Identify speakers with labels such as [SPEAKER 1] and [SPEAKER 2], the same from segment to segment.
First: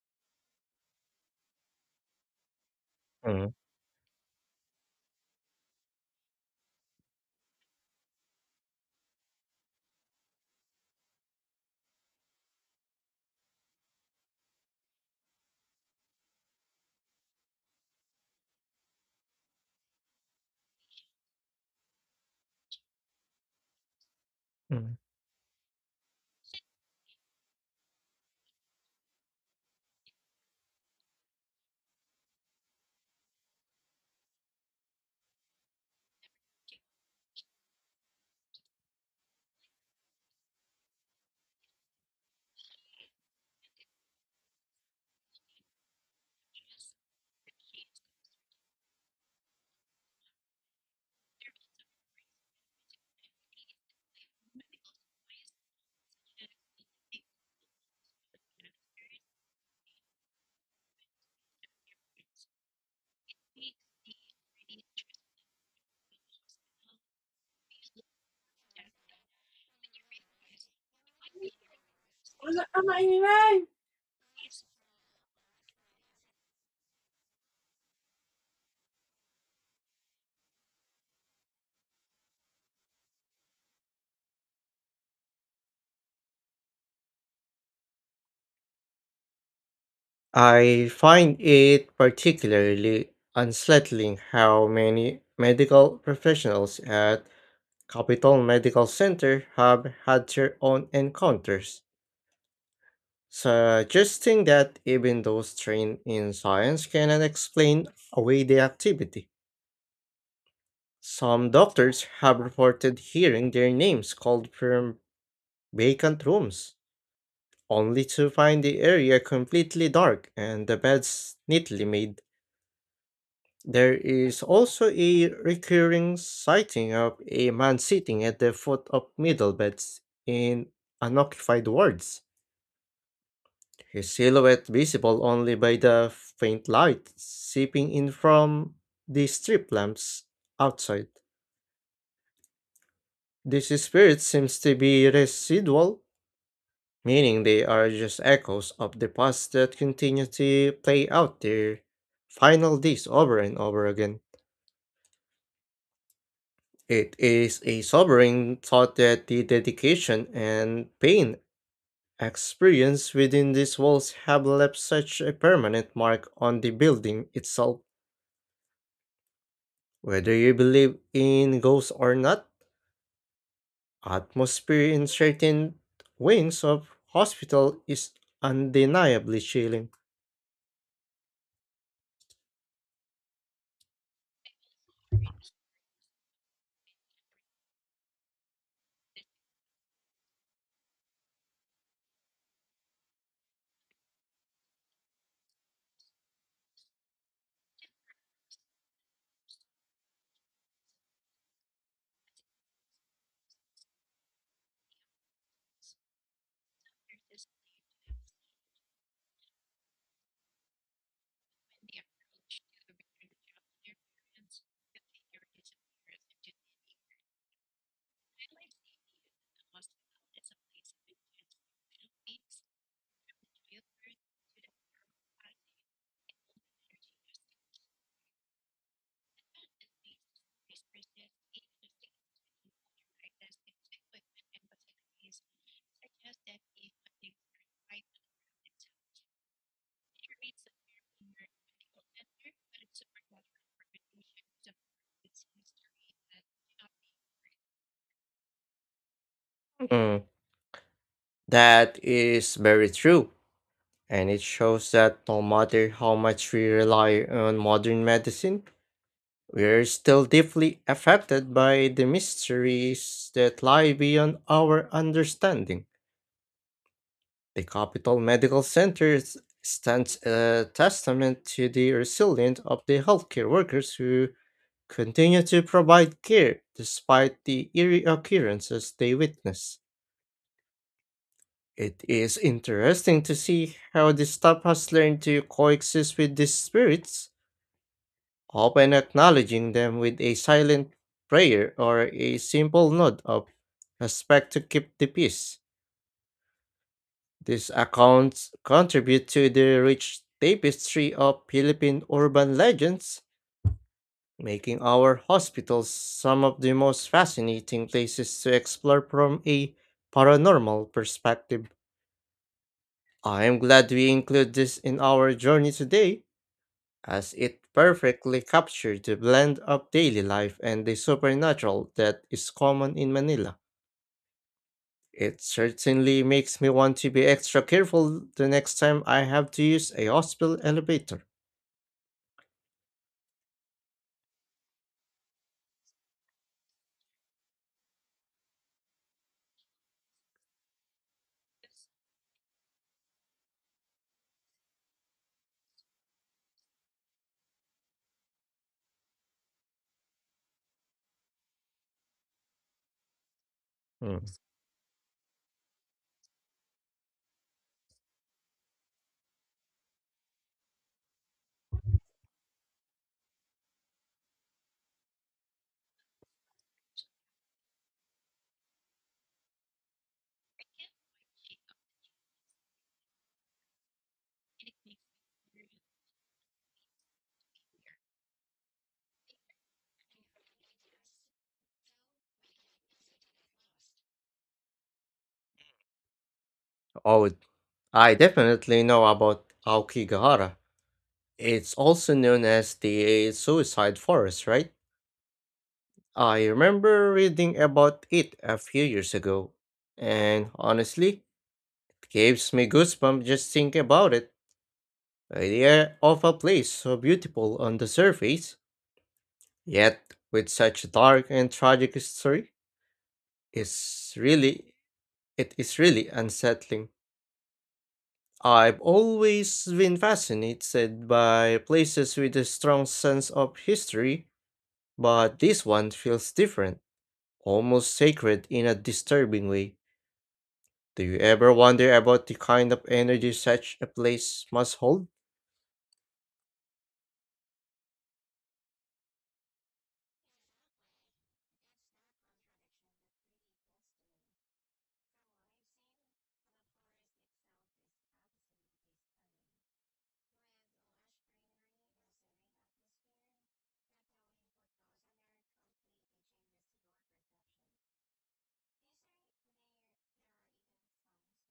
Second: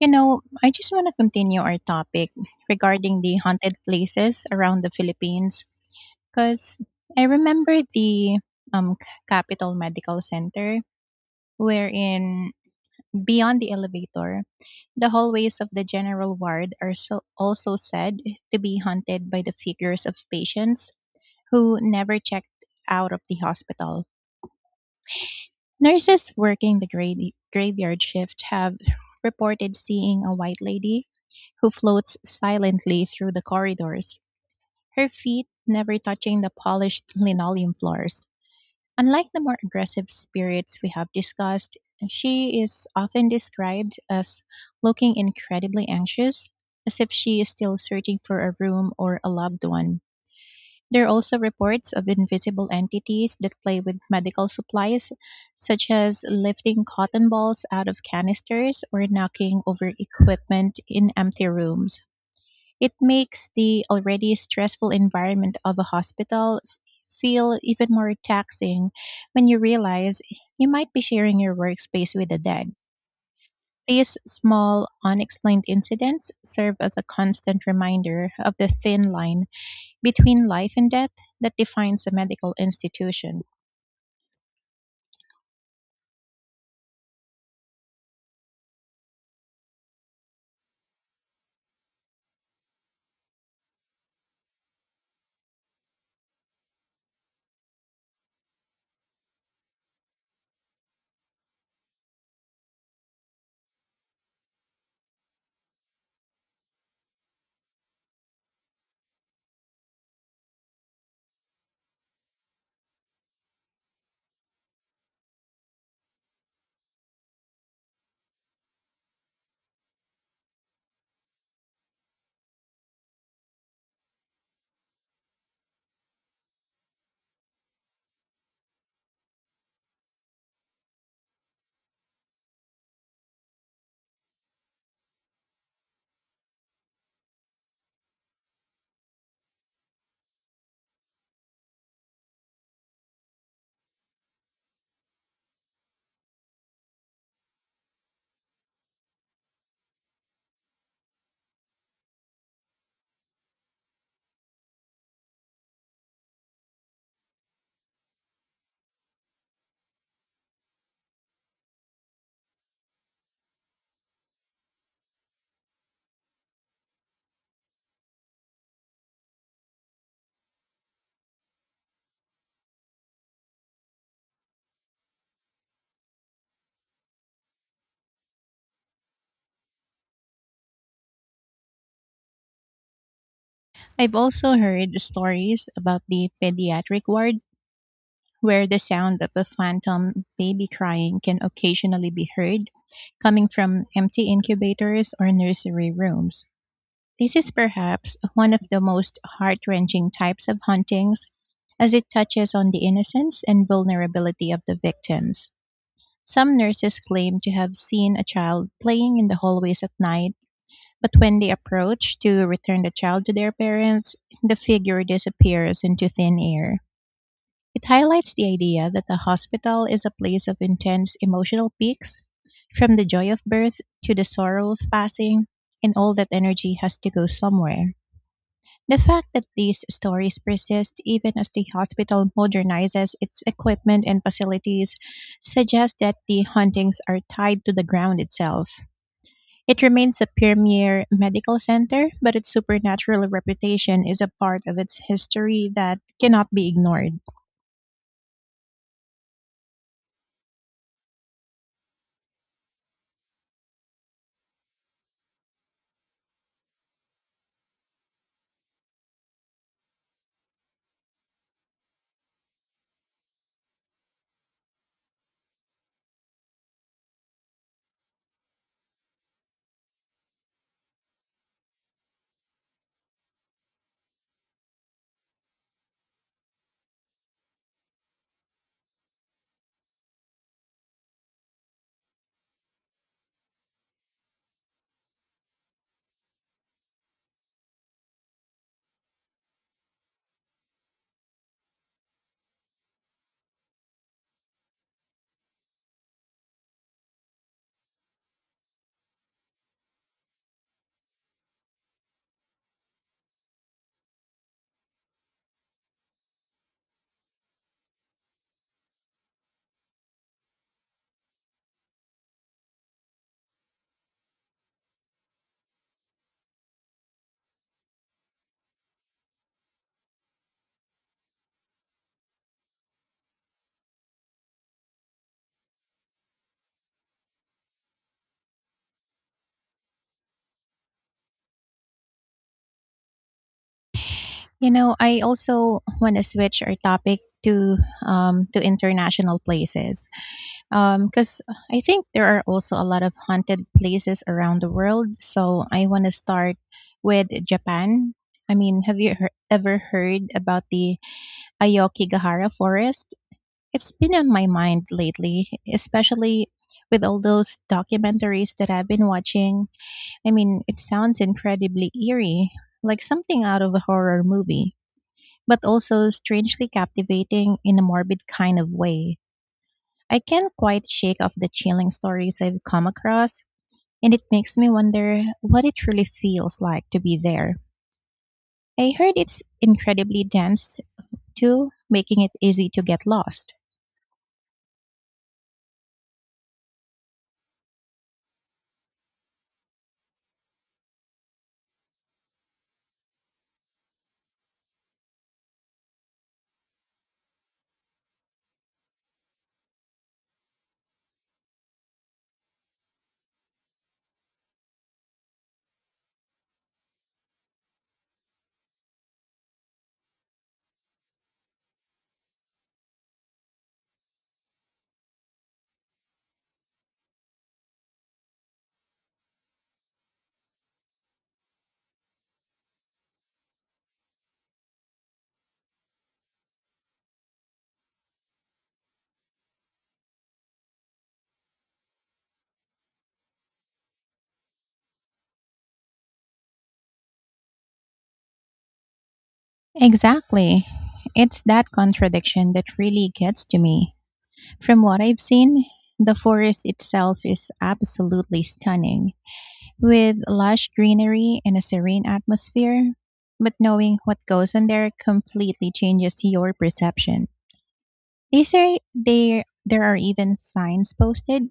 [SPEAKER 1] You know, I just want to continue our topic regarding the
[SPEAKER 2] Mm,
[SPEAKER 1] haunted places around the Philippines because I remember the Capital Medical Center, wherein beyond the elevator, the hallways of the general ward are so also said to be haunted by the figures of patients who never checked out of the hospital.
[SPEAKER 2] mm.
[SPEAKER 1] Nurses working the graveyard shift have reported seeing a white lady who floats silently through the corridors, her feet never touching the polished linoleum floors. Unlike the more aggressive spirits we have discussed, she is often described as looking incredibly anxious, as if she is still searching for a room or a loved one. There are also reports of invisible entities that play with medical supplies, such as lifting cotton balls out of canisters or knocking over equipment in empty rooms. It makes the already stressful environment of a hospital feel even more taxing when you realize you might be sharing your workspace with the dead. These small, unexplained incidents serve as a constant reminder of the thin line between life and death that defines a medical institution.
[SPEAKER 2] I find it particularly unsettling how many medical professionals at Capital Medical Center have had their own encounters, suggesting that even those trained in science cannot explain away the activity. Some doctors have reported hearing their names called from vacant rooms, only to find the area completely dark and the beds neatly made. There is also a recurring sighting of a man sitting at the foot of middle beds in unoccupied wards, his silhouette visible only by the faint light seeping in from the strip lamps outside. This spirit seems to be residual, meaning they are just echoes of the past that continue to play out their final days over and over again. It is a sobering thought that the dedication and pain experienced within these walls have left such a permanent mark on the building itself. Whether you believe in ghosts or not, atmosphere in certain wings of hospital is undeniably chilling.
[SPEAKER 1] I've also heard stories about the pediatric ward where the sound of a phantom baby crying can occasionally be heard coming from empty incubators or nursery rooms. This is perhaps one of the most heart wrenching types of hauntings as it touches on the innocence and vulnerability of the victims. Some nurses claim to have seen a child playing in the hallways at night, but when they approach to return the child to their parents, the figure disappears into thin air. It highlights the idea that a hospital is a place of intense emotional peaks, from the joy of birth to the sorrow of passing, and all that energy has to go somewhere. The fact that these stories persist even as the hospital modernizes its equipment and facilities suggests that the hauntings are tied to the ground itself. It remains a premier medical center, but its supernatural reputation is a part of its history that cannot be ignored.
[SPEAKER 2] Mm, that is very true, and it shows that no matter how much we rely on modern medicine, we're still deeply affected by the mysteries that lie beyond our understanding. The Capital Medical Center stands a testament to the resilience of the healthcare workers who continue to provide care despite the eerie occurrences they witness. It is interesting to see how the staff has learned to coexist with these spirits, often acknowledging them with a silent prayer or a simple nod of respect to keep the peace. These accounts contribute to the rich tapestry of Philippine urban legends, making our hospitals some of the most fascinating places to explore from a paranormal perspective. I am glad we include this in our journey today, as it perfectly captured the blend of daily life and the supernatural that is common in Manila. It certainly makes me want to be extra careful the next time I have to use a hospital elevator.
[SPEAKER 1] You know, I also want to switch our topic to international places because I think there are also a lot of haunted places around the world. So I want to start with Japan. I mean, ever heard about the Ayokigahara forest? It's been
[SPEAKER 2] Mm.
[SPEAKER 1] on my mind lately, especially with all those documentaries that I've been watching. I mean, it sounds incredibly eerie, like something out of a horror movie but also strangely captivating in a morbid kind of way. I can't quite shake off the chilling stories I've come across, and it makes me wonder what it really feels like to be there. I heard it's incredibly dense too, making it easy to get lost.
[SPEAKER 2] Oh, I definitely know about Aokigahara. It's also known as the suicide forest, right? I remember reading about it a few years ago, and honestly, it gives me goosebumps just thinking about it. The idea of a place so beautiful on the surface, yet with such a dark and tragic history, is really it is really unsettling. I've always been fascinated by places with a strong sense of history, but this one feels different, almost sacred in a disturbing way. Do you ever wonder about the kind of energy such a place must hold?
[SPEAKER 1] Exactly. It's that contradiction that really gets to me. From what I've seen, the forest itself is absolutely stunning with lush greenery and a serene atmosphere, but knowing what goes on there completely changes your perception. They say there are even signs posted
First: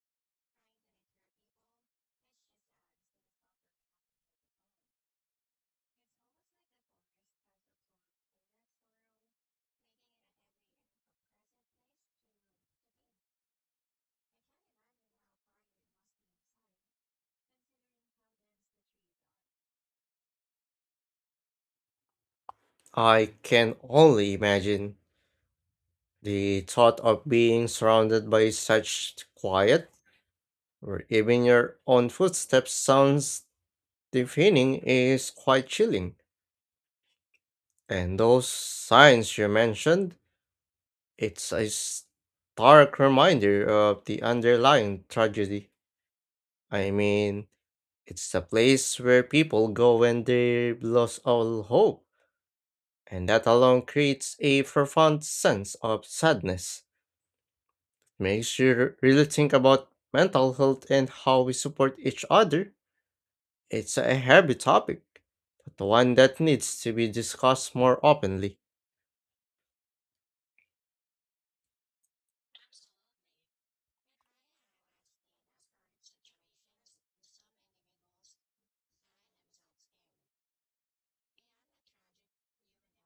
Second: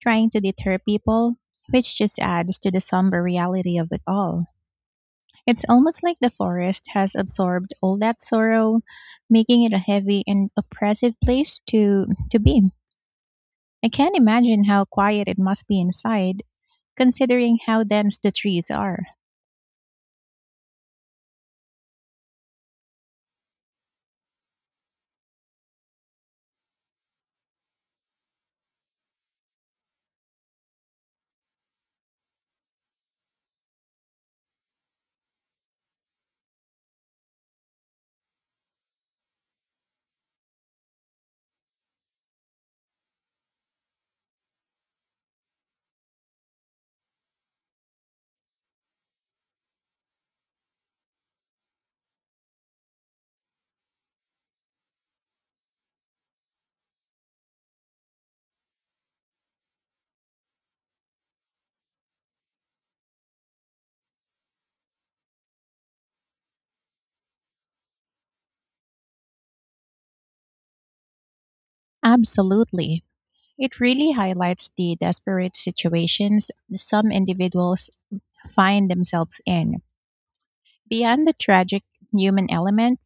[SPEAKER 1] trying to deter people, which just adds to the somber reality of it all. It's almost like the forest has absorbed all that sorrow, making it a heavy and oppressive place to be. I can't imagine how quiet it must be inside, considering how dense the trees are.
[SPEAKER 2] I can only imagine the thought of being surrounded by such quiet, or even your own footsteps sounds deafening, is quite chilling. And those signs you mentioned, it's a stark reminder of the underlying tragedy. I mean, it's a place where people go when they've lost all hope, and that alone creates a profound sense of sadness. Makes you really think about mental health and how we support each other. It's a heavy topic, but one that needs to be discussed more openly.
[SPEAKER 1] Absolutely. It really highlights the desperate situations some individuals find themselves in. Beyond the tragic human element,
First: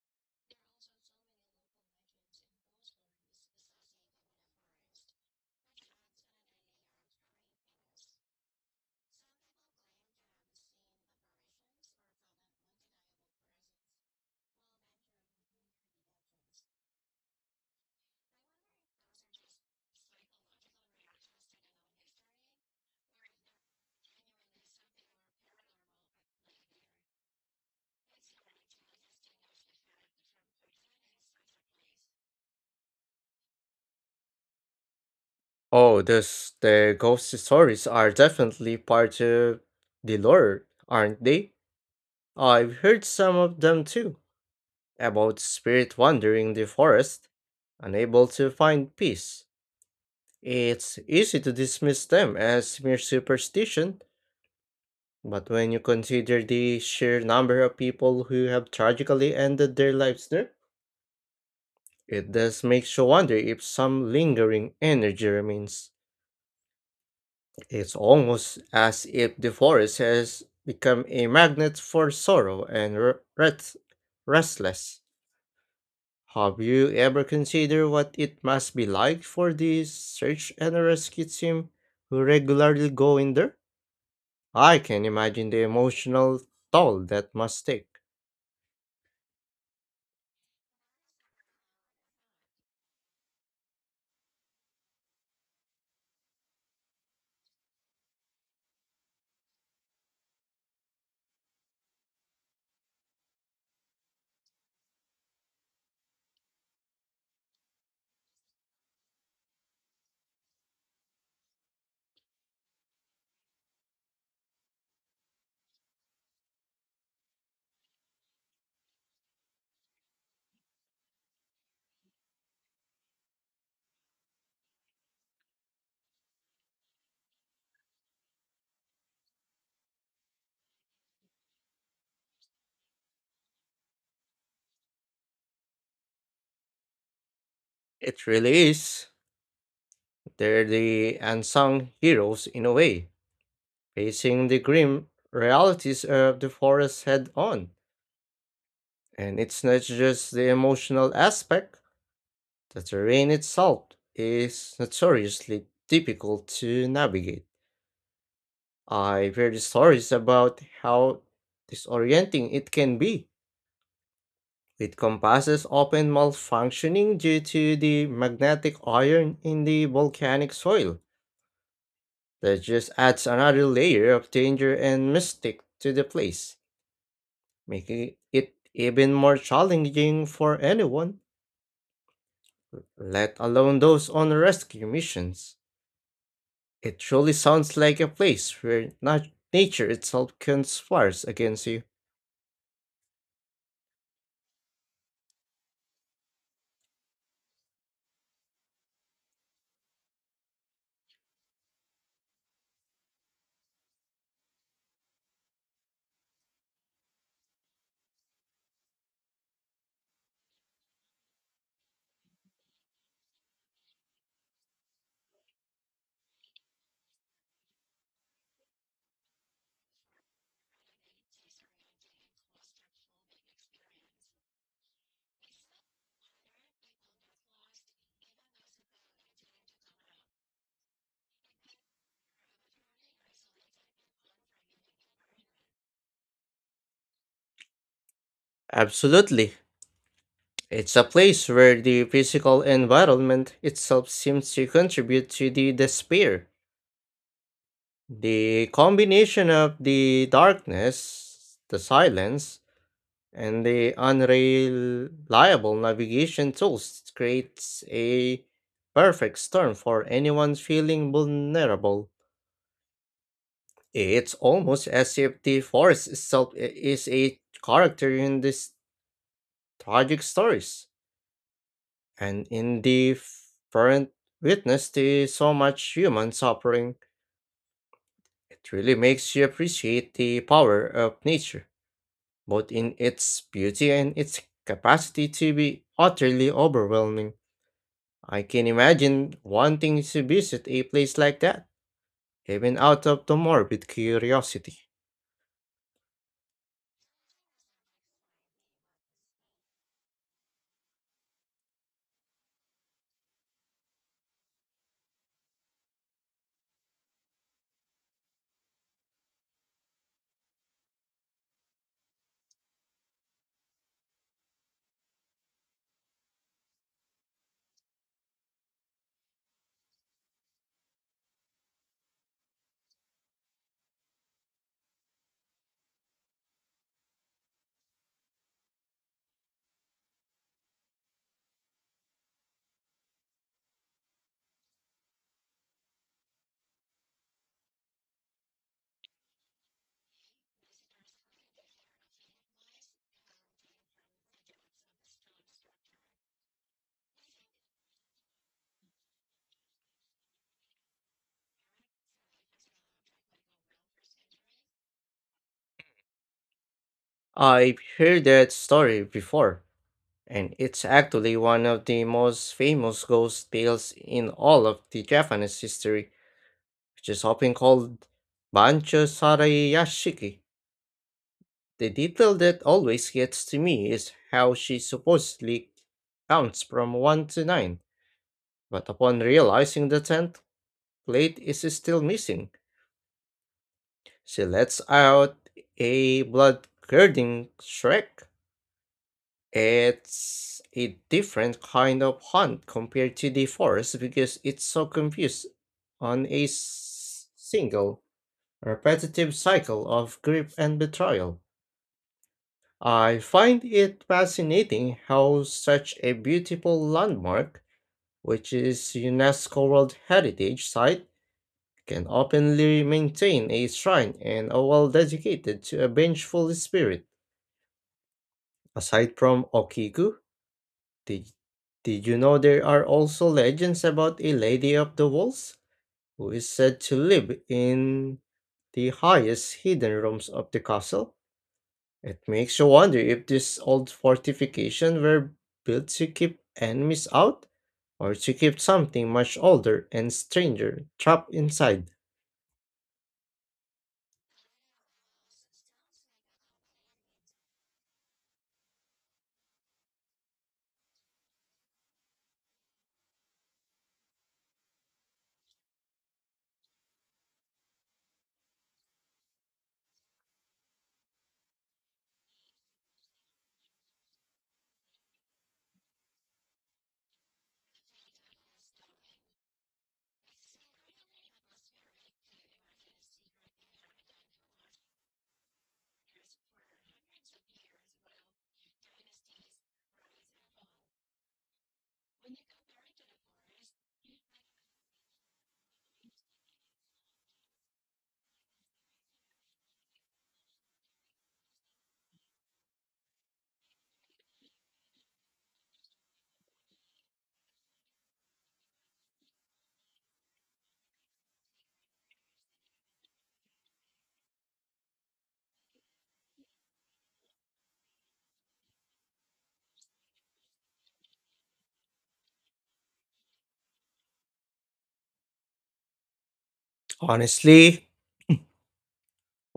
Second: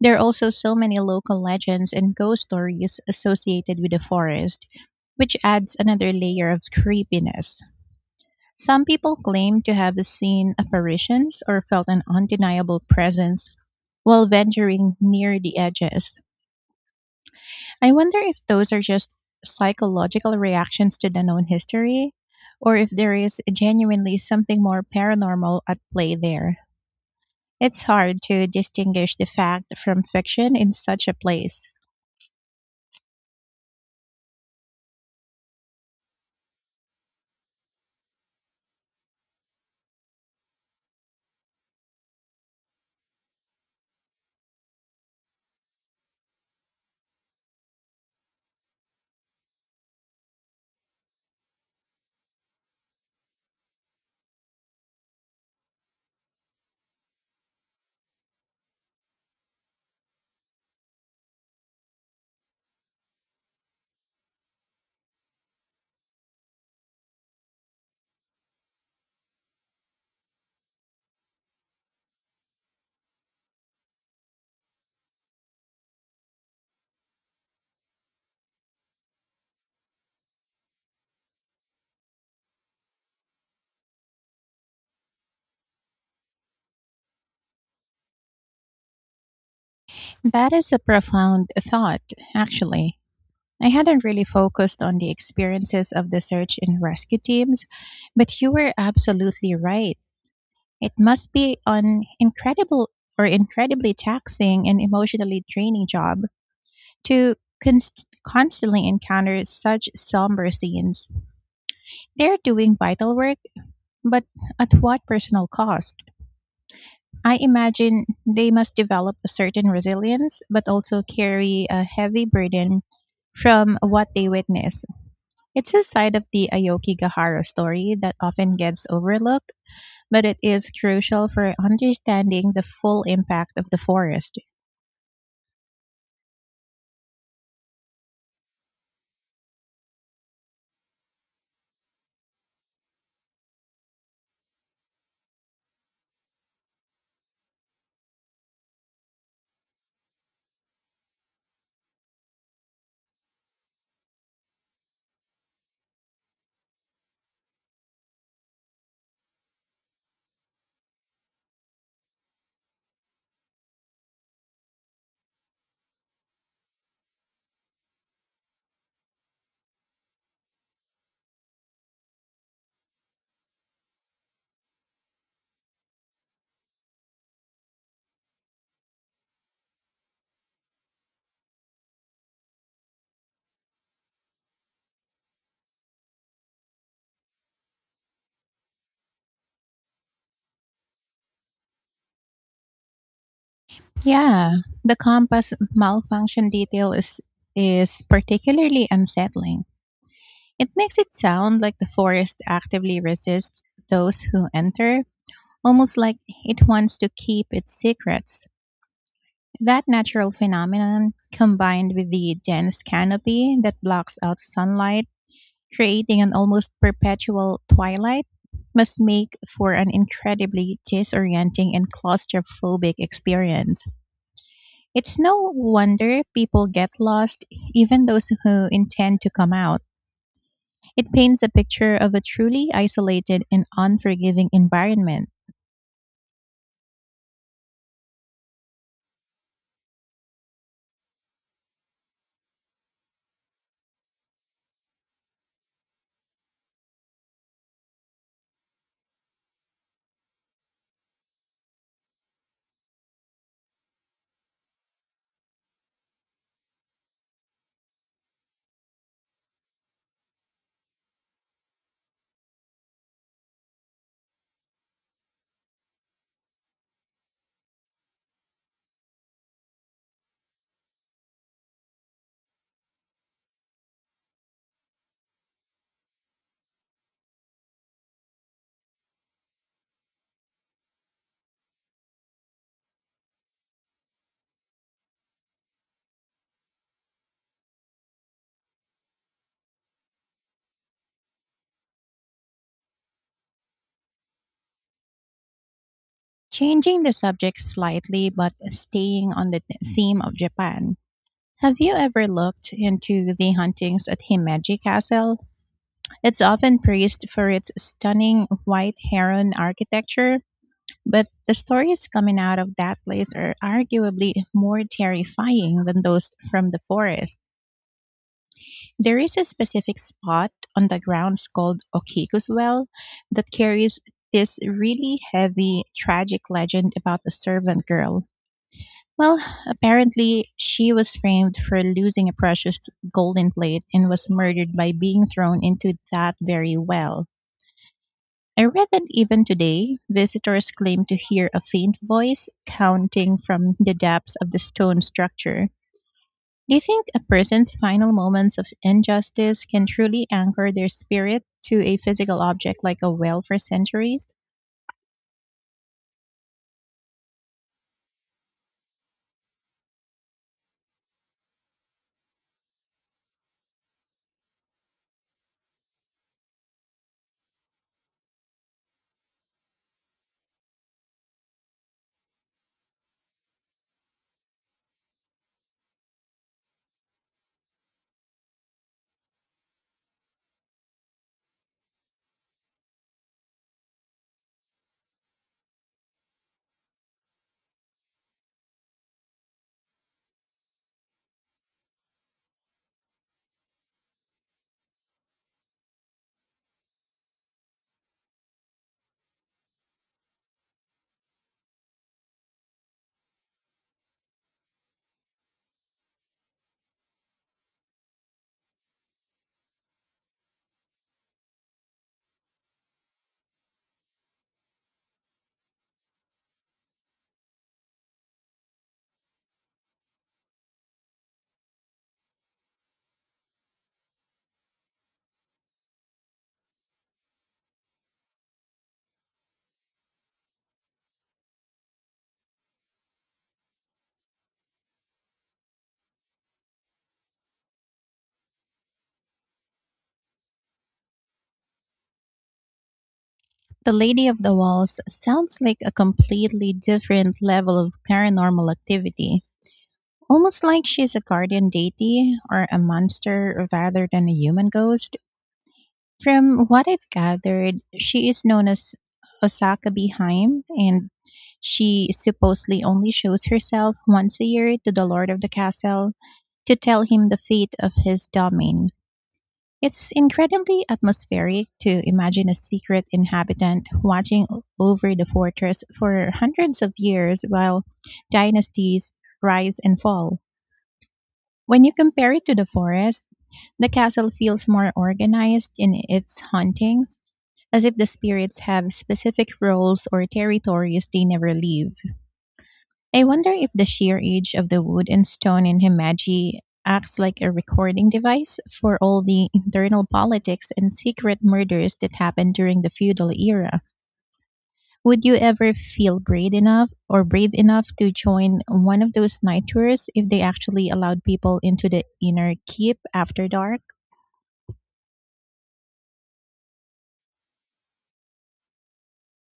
[SPEAKER 1] there are also so many local legends and ghost stories associated with the forest, which adds another layer of creepiness. Some people claim to have seen apparitions or felt an undeniable presence while venturing near the edges. I wonder if those are just psychological reactions to the known history, or if there is genuinely something more paranormal at play there. It's hard to distinguish the fact from fiction in such a place.
[SPEAKER 2] Oh, this, the ghost stories are definitely part of the lore, aren't they? I've heard some of them too, about spirit wandering the forest, unable to find peace. It's easy to dismiss them as mere superstition, but when you consider the sheer number of people who have tragically ended their lives there, it does make you wonder if some lingering energy remains. It's almost as if the forest has become a magnet for sorrow and restless. Have you ever considered what it must be like for the search and rescue team who regularly go in there? I can imagine the emotional toll that must take.
[SPEAKER 1] That is a profound thought, actually. I hadn't really focused on the experiences of the search and rescue teams, but you were absolutely right. It must be an incredible or incredibly taxing and emotionally draining job to constantly encounter such somber scenes. They're doing vital work, but at what personal cost? I imagine they must develop a certain resilience, but also carry a heavy burden from what they witness. It's a side of the Aoki Gahara story that often gets overlooked, but it is crucial for understanding the full impact of the forest.
[SPEAKER 2] It really is. They're the unsung heroes in a way, facing the grim realities of the forest head on. And it's not just the emotional aspect, the terrain itself is notoriously difficult to navigate. I've heard stories about how disorienting it can be, with compasses often malfunctioning due to the magnetic iron in the volcanic soil. That just adds another layer of danger and mystic to the place, making it even more challenging for anyone, let alone those on rescue missions. It truly sounds like a place where nature itself conspires against you.
[SPEAKER 1] Yeah, the compass malfunction detail is particularly unsettling. It makes it sound like the forest actively resists those who enter, almost like it wants to keep its secrets. That natural phenomenon, combined with the dense canopy that blocks out sunlight, creating an almost perpetual twilight, must make for an incredibly disorienting and claustrophobic experience. It's no wonder people get lost, even those who intend to come out. It paints a picture of a truly isolated and unforgiving environment.
[SPEAKER 2] Absolutely. It's a place where the physical environment itself seems to contribute to the despair. The combination of the darkness, the silence, and the unreliable navigation tools creates a perfect storm for anyone feeling vulnerable. It's almost as if the forest itself is a character in these tragic stories. And indifferent witness to so much human suffering, it really makes you appreciate the power of nature, both in its beauty and its capacity to be utterly overwhelming. I can imagine wanting to visit a place like that, even out of the morbid curiosity.
[SPEAKER 1] Changing the subject slightly but staying on the theme of Japan. Have you ever looked into the hauntings at Himeji Castle? It's often praised for its stunning white heron architecture, but the stories coming out of that place are arguably more terrifying than those from the forest. There is a specific spot on the grounds called Okiku's Well that carries this really heavy, tragic legend about a servant girl. Well, apparently, she was framed for losing a precious golden plate and was murdered by being thrown into that very well. I read that even today, visitors claim to hear a faint voice counting from the depths of the stone structure. Do you think a person's final moments of injustice can truly anchor their spirit to a physical object like a whale for centuries?
[SPEAKER 2] I've heard that story before, and it's actually one of the most famous ghost tales in all of the Japanese history, which is often called Bancho Sarayashiki. The detail that always gets to me is how she supposedly counts from 1 to 9, but upon realizing the 10th plate is still missing, she lets out a blood-curdling shriek. It's a different kind of hunt compared to the forest because it's so confused on a single repetitive cycle of grief and betrayal. I find it fascinating how such a beautiful landmark, which is UNESCO World Heritage Site, can openly maintain a shrine and a wall dedicated to a vengeful spirit. Aside from Okiku, did, did you know there are also legends about a lady of the walls who is said to live in the highest hidden rooms of the castle? It makes you wonder if these old fortifications were built to keep enemies out or to keep something much older and stranger trapped inside.
[SPEAKER 1] The Lady of the Walls sounds like a completely different level of paranormal activity, almost like she's a guardian deity or a monster rather than a human ghost. From what I've gathered, she is known as Osaka Beheim, and she supposedly only shows herself once a year to the lord of the castle to tell him the fate of his domain. It's incredibly atmospheric to imagine a secret inhabitant watching over the fortress for hundreds of years while dynasties rise and fall. When you compare it to the forest, the castle feels more organized in its hauntings as if the spirits have specific roles or territories they never leave. I wonder if the sheer age of the wood and stone in Himeji acts like a recording device for all the internal politics and secret murders that happened during the feudal era. Would you ever feel brave enough or brave enough to join one of those night tours if they actually allowed people into the inner keep after dark?
[SPEAKER 2] Honestly,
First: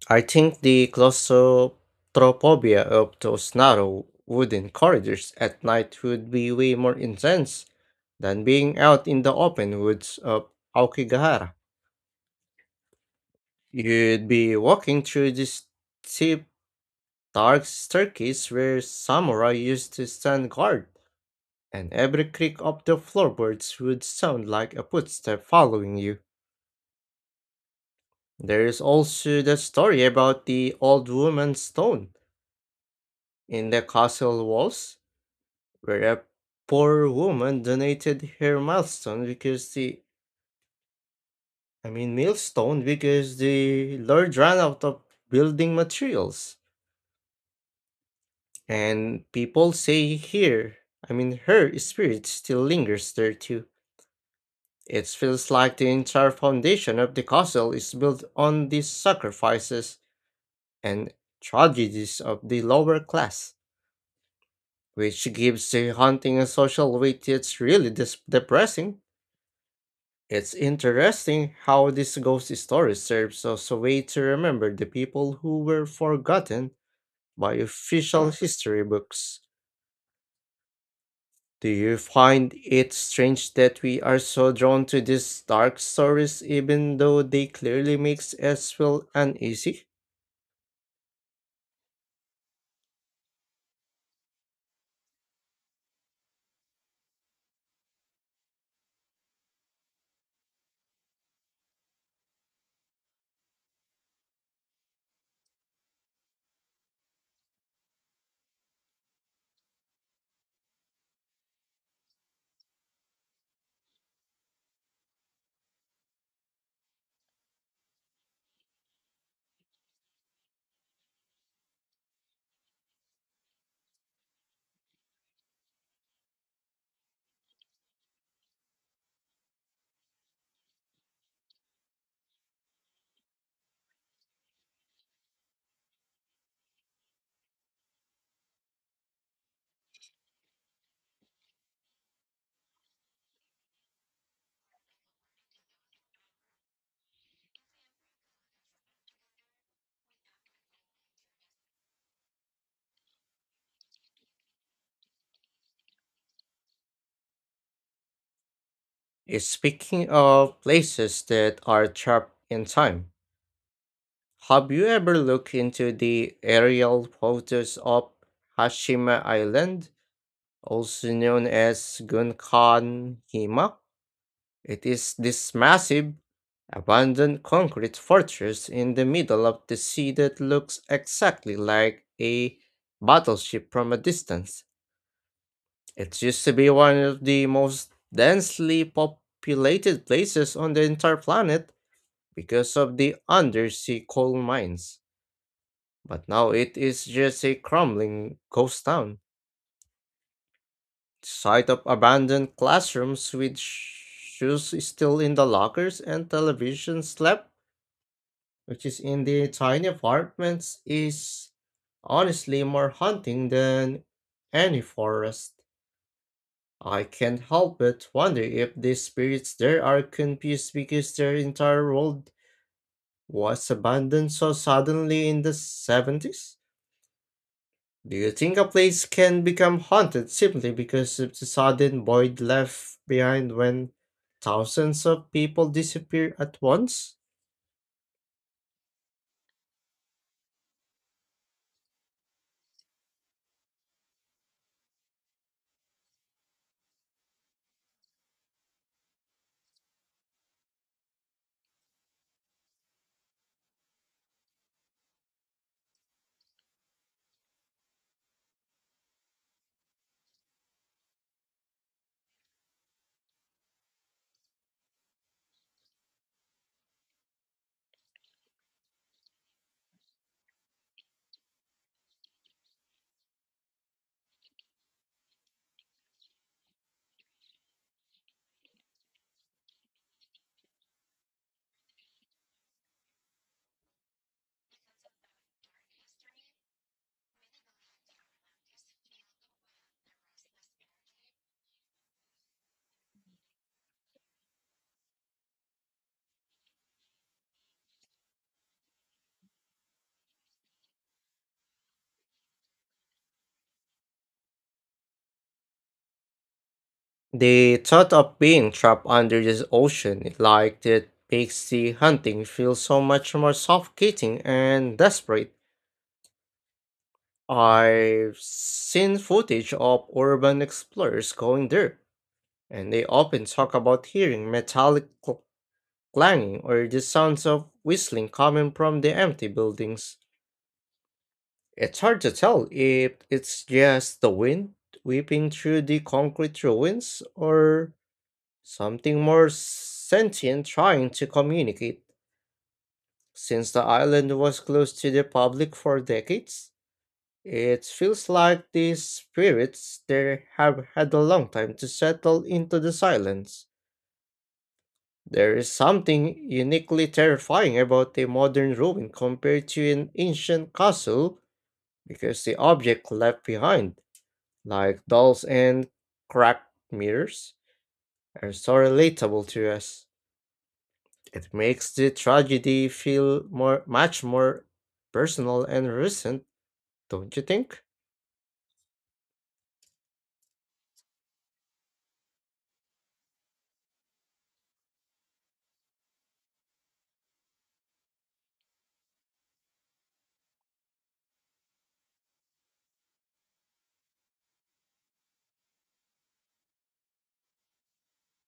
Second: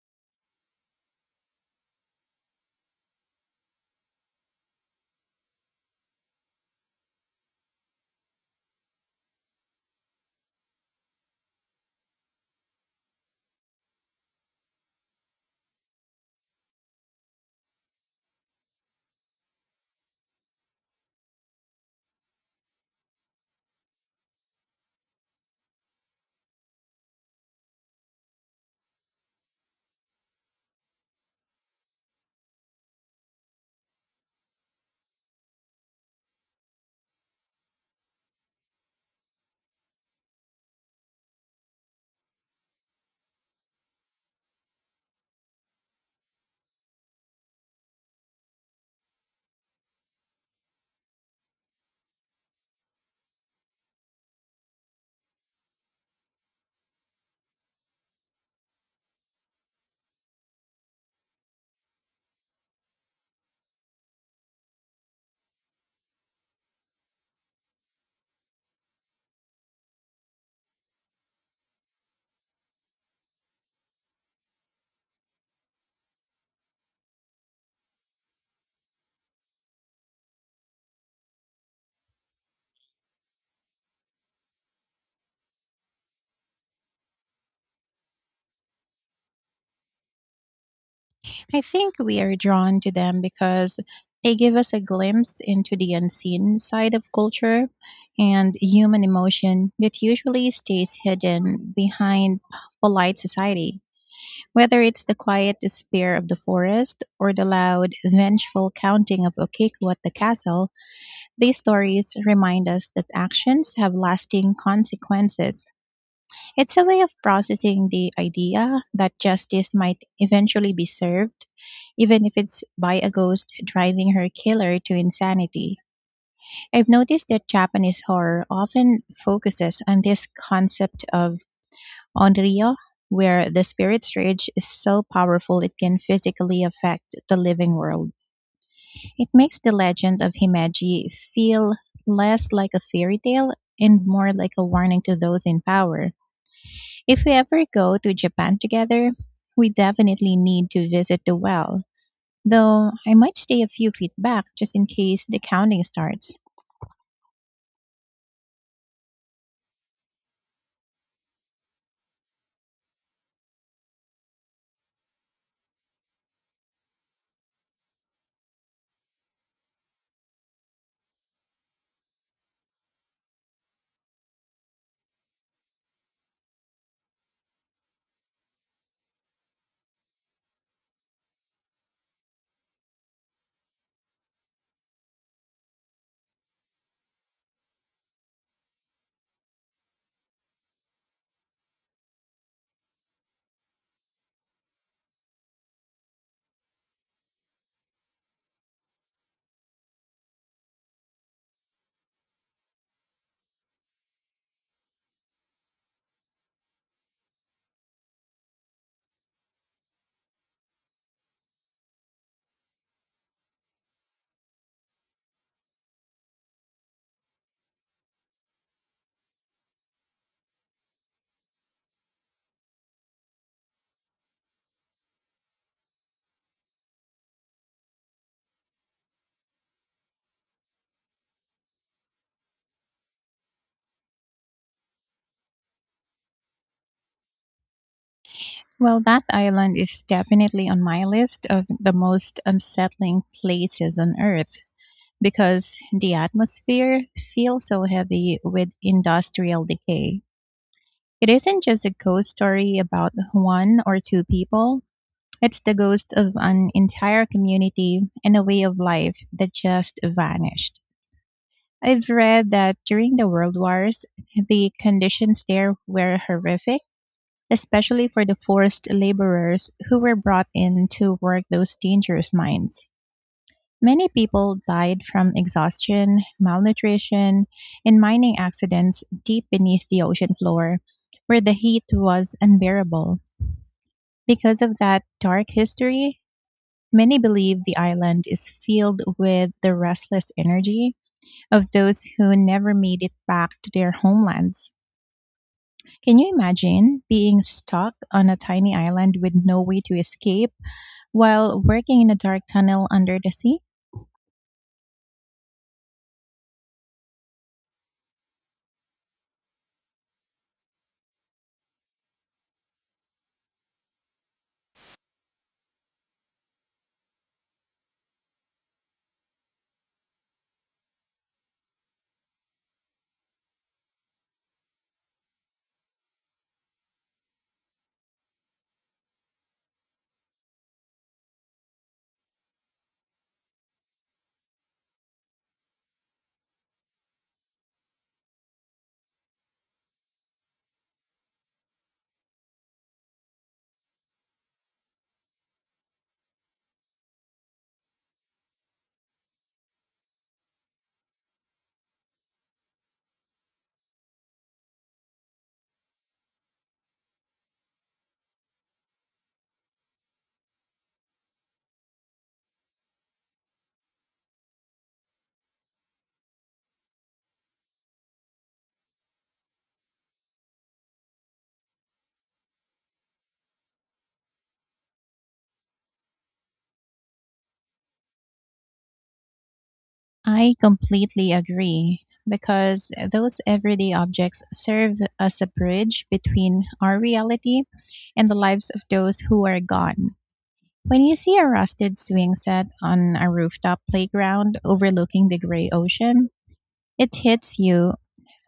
[SPEAKER 2] I think the claustrophobia of those narrow wooden corridors at night would be way more intense than being out in the open woods of Aokigahara. You'd be walking through this steep, dark staircase where samurai used to stand guard, and every creak of the floorboards would sound like a footstep following you. There is also the story about the old woman's stone in the castle walls, where a poor woman donated her milestone because the I mean millstone because the lord ran out of building materials. And people say here, I mean her spirit still lingers there too. It feels like the entire foundation of the castle is built on the sacrifices and tragedies of the lower class, which gives the hunting a social weight. It's really depressing. It's interesting how this ghost story serves as a way to remember the people who were forgotten by official history books. Do you find it strange that we are so drawn to these dark stories even though they clearly makes us feel uneasy?
[SPEAKER 1] I think we are drawn to them because they give us a glimpse into the unseen side of culture and human emotion that usually stays hidden behind polite society. Whether it's the quiet despair of the forest or the loud, vengeful counting of Okiku at the castle, these stories remind us that actions have lasting consequences. It's a way of processing the idea that justice might eventually be served, even if it's by a ghost driving her killer to insanity. I've noticed that Japanese horror often focuses on this concept of onryo, where the spirit's rage is so powerful it can physically affect the living world. It makes the legend of Himeji feel less like a fairy tale and more like a warning to those in power. If we ever go to Japan together, we definitely need to visit the well, though I might stay a few feet back just in case the counting starts.
[SPEAKER 2] Eh, speaking of places that are trapped in time, have you ever looked into the aerial photos of Hashima Island, also known as Gunkan Hima? It is this massive, abandoned concrete fortress in the middle of the sea that looks exactly like a battleship from a distance. It used to be one of the most densely populated places on the entire planet because of the undersea coal mines. But now it is just a crumbling ghost town. The sight of abandoned classrooms with shoes still in the lockers and televisions left which is in the tiny apartments, is honestly more haunting than any forest. I can't help but wonder if the spirits there are confused because their entire world was abandoned so suddenly in the 70s. Do you think a place can become haunted simply because of the sudden void left behind when thousands of people disappear at once?
[SPEAKER 1] Well, that island is definitely on my list of the most unsettling places on Earth, because the atmosphere feels so heavy with industrial decay. It isn't just a ghost story about one or two people. It's the ghost of an entire community and a way of life that just vanished. I've read that during the World Wars, the conditions there were horrific, especially for the forced laborers who were brought in to work those dangerous mines. Many people died from exhaustion, malnutrition, and mining accidents deep beneath the ocean floor, where the heat was unbearable. Because of that dark history, many believe the island is filled with the restless energy of those who never made it back to their homelands. Can you imagine being stuck on a tiny island with no way to escape while working in a dark tunnel under the sea?
[SPEAKER 2] The thought of being trapped under the ocean like that makes the hunting feel so much more suffocating and desperate. I've seen footage of urban explorers going there, and they often talk about hearing metallic clanging or the sounds of whistling coming from the empty buildings. It's hard to tell if it's just the wind whipping through the concrete ruins or something more sentient trying to communicate. Since the island was closed to the public for decades, it feels like these spirits there have had a long time to settle into the silence. There is something uniquely terrifying about a modern ruin compared to an ancient castle because the objects left behind, like dolls and cracked mirrors, are so relatable to us. It makes the tragedy feel more much more personal and recent, don't you think?
[SPEAKER 1] I completely agree because those everyday objects serve as a bridge between our reality and the lives of those who are gone. When you see a rusted swing set on a rooftop playground overlooking the gray ocean, it hits you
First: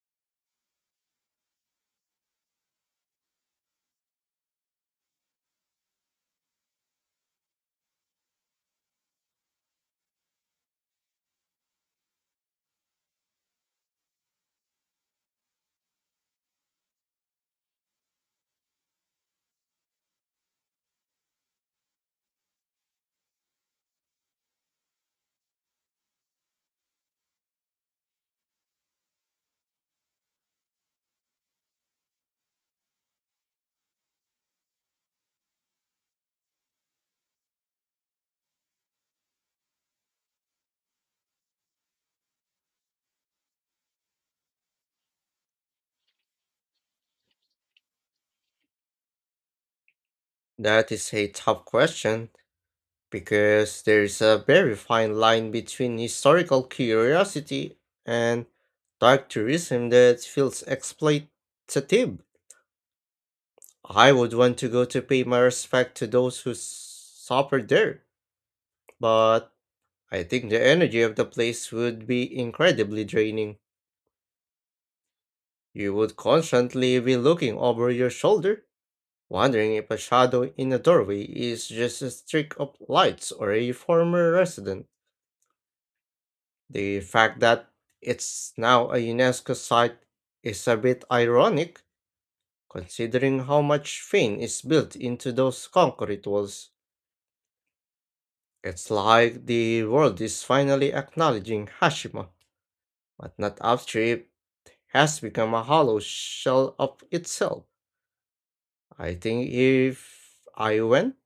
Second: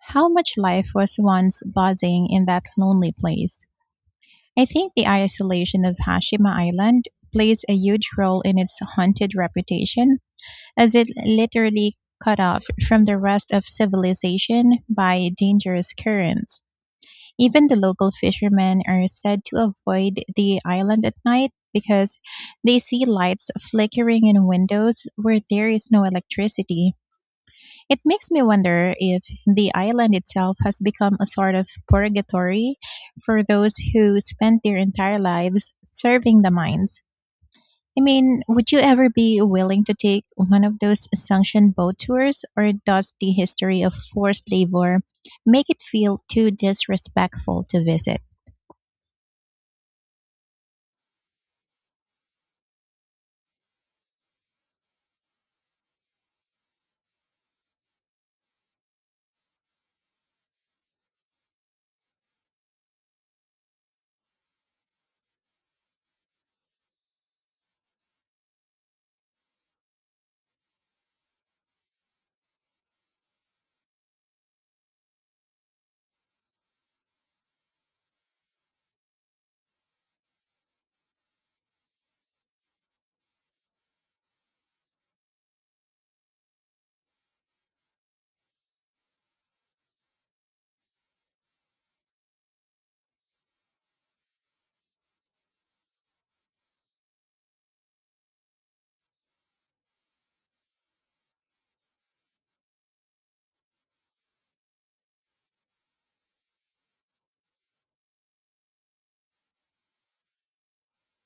[SPEAKER 1] how much life was once buzzing in that lonely place. I think the isolation of Hashima Island plays a huge role in its haunted reputation as it literally cut off from the rest of civilization by dangerous currents. Even the local fishermen are said to avoid the island at night because they see lights flickering in windows where there is no electricity. It makes me wonder if the island itself has become a sort of purgatory for those who spent their entire lives serving the mines. I mean, would you ever be willing to take one of those sanctioned boat tours, or does the history of forced labor make it feel too disrespectful to visit?
[SPEAKER 2] That is a tough question because there is a very fine line between historical curiosity and dark tourism that feels exploitative. I would want to go to pay my respect to those who suffered there, but I think the energy of the place would be incredibly draining. You would constantly be looking over your shoulder, wondering if a shadow in a doorway is just a streak of lights or a former resident. The fact that it's now a UNESCO site is a bit ironic, considering how much fame is built into those concrete walls. It's like the world is finally acknowledging Hashima, but not after it has become a hollow shell of itself. I think if I went,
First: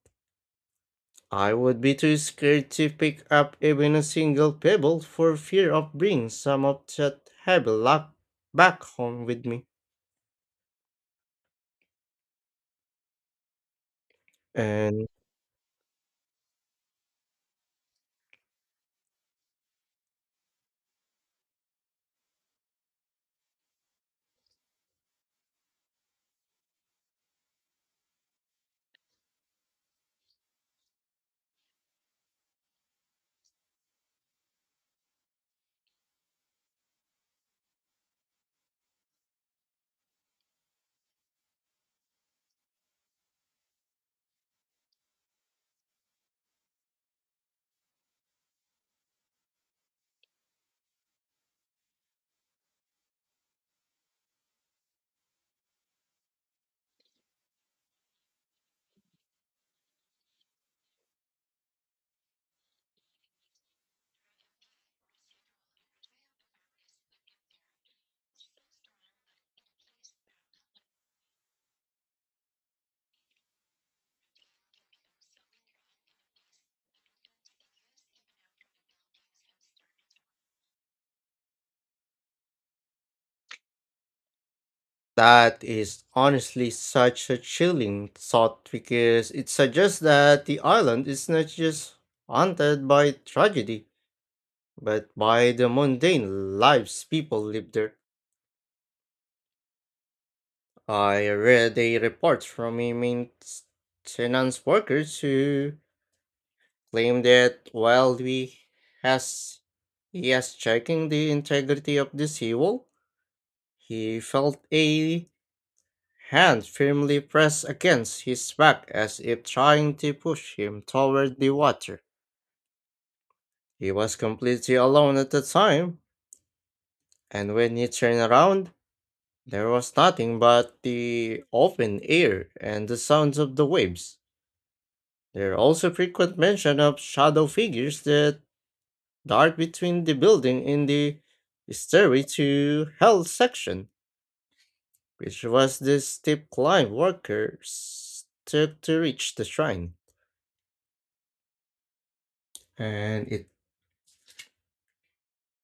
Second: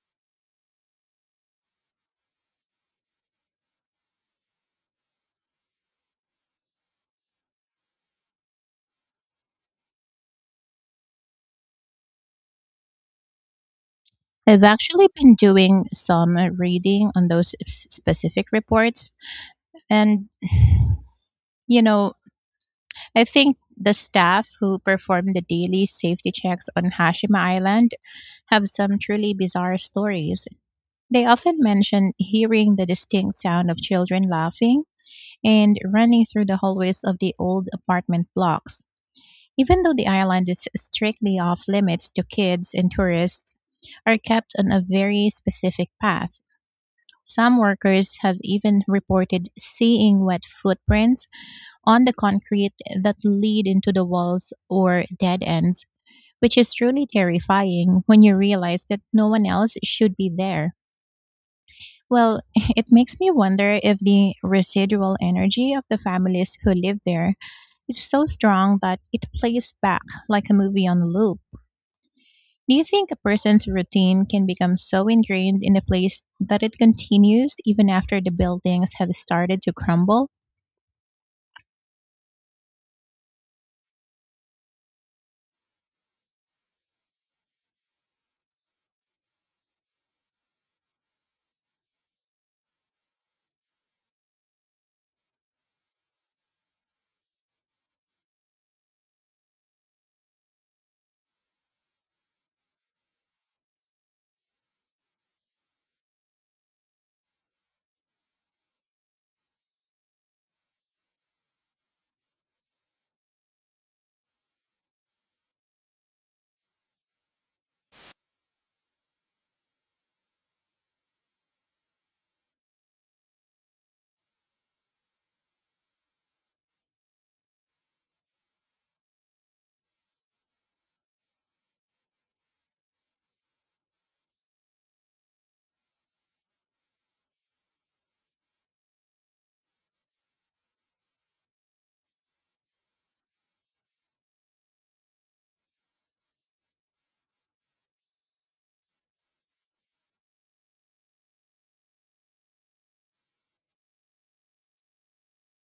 [SPEAKER 2] I would be too scared to pick up even a single pebble for fear of bringing some of that heavy luck back home with me.
[SPEAKER 1] I've actually
[SPEAKER 2] And
[SPEAKER 1] been doing some reading on those specific reports, and you know, I think the staff who perform the daily safety checks on Hashima Island have some truly bizarre stories. They often mention hearing the distinct sound of children laughing and running through the hallways of the old apartment blocks. Even though the island is strictly off limits to kids and tourists, are kept on a very specific path. Some workers have even reported seeing wet footprints on the concrete that lead into the walls or dead ends, which is truly terrifying when you realize that no one else should be there. Well, it makes me wonder if the residual energy of the families who live there is so strong that it plays back like a movie on a loop. Do you think a person's routine can become so ingrained in a place that it continues even after the buildings have started to crumble?
[SPEAKER 2] that is honestly such a chilling thought because it suggests that the island is not just haunted by tragedy, but by the mundane lives people live there. I read a report from a maintenance workers who claimed that while we has he has checking the integrity of the seawall, he felt a hand firmly pressed against his back as if trying to push him toward the water. He was completely alone at the time, and when he turned around, there was nothing but the open air and the sounds of the waves. There are also frequent mention of shadow figures that the art between the building in the stairway to hell section, which was the steep climb workers took to reach the shrine. And it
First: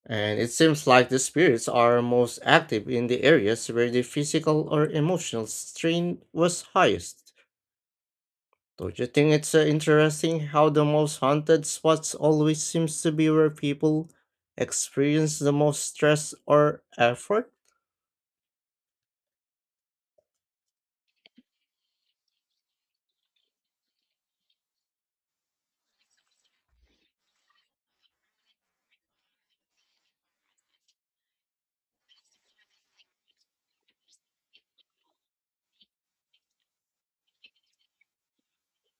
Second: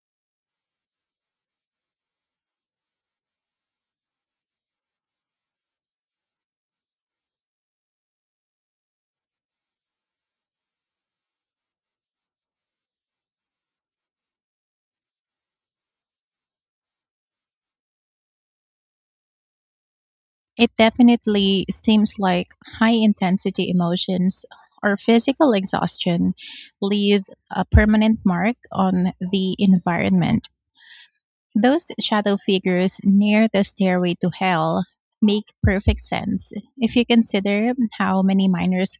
[SPEAKER 2] and it seems like the spirits are most active in the areas where the physical or emotional strain was highest. Don't you think it's interesting how the most haunted spots always seems to be where people experience the most stress or effort?
[SPEAKER 1] It definitely seems like high intensity emotions or physical exhaustion leave a permanent mark on the environment. Those shadow figures near the stairway to hell make perfect sense if you consider how many miners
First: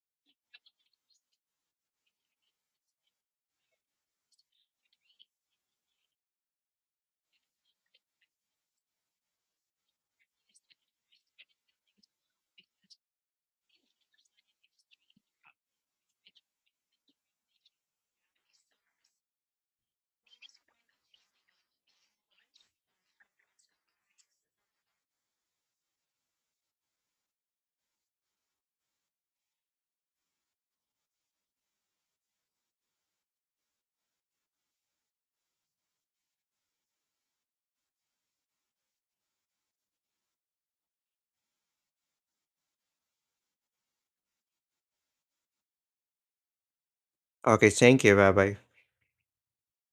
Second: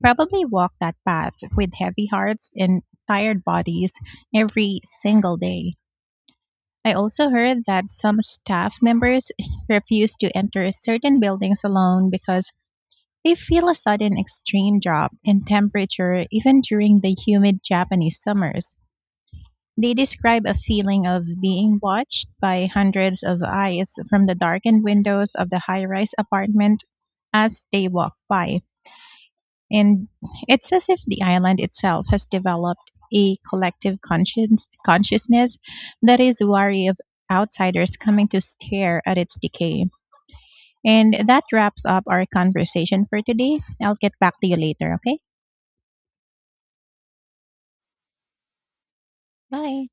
[SPEAKER 1] probably walk that path with heavy hearts and tired bodies every single day. I also heard that some staff members refuse to enter certain buildings alone because they feel a sudden extreme drop in temperature even during the humid Japanese summers. They describe a feeling of being watched by hundreds of eyes from the darkened windows of the high rise apartment as they walk by. And it's as if the island itself has developed a consciousness that is wary of outsiders coming to stare at its decay. And that wraps up our conversation for today. I'll get back to you later, okay?
[SPEAKER 2] Okay, thank you, bye bye.
[SPEAKER 1] Bye.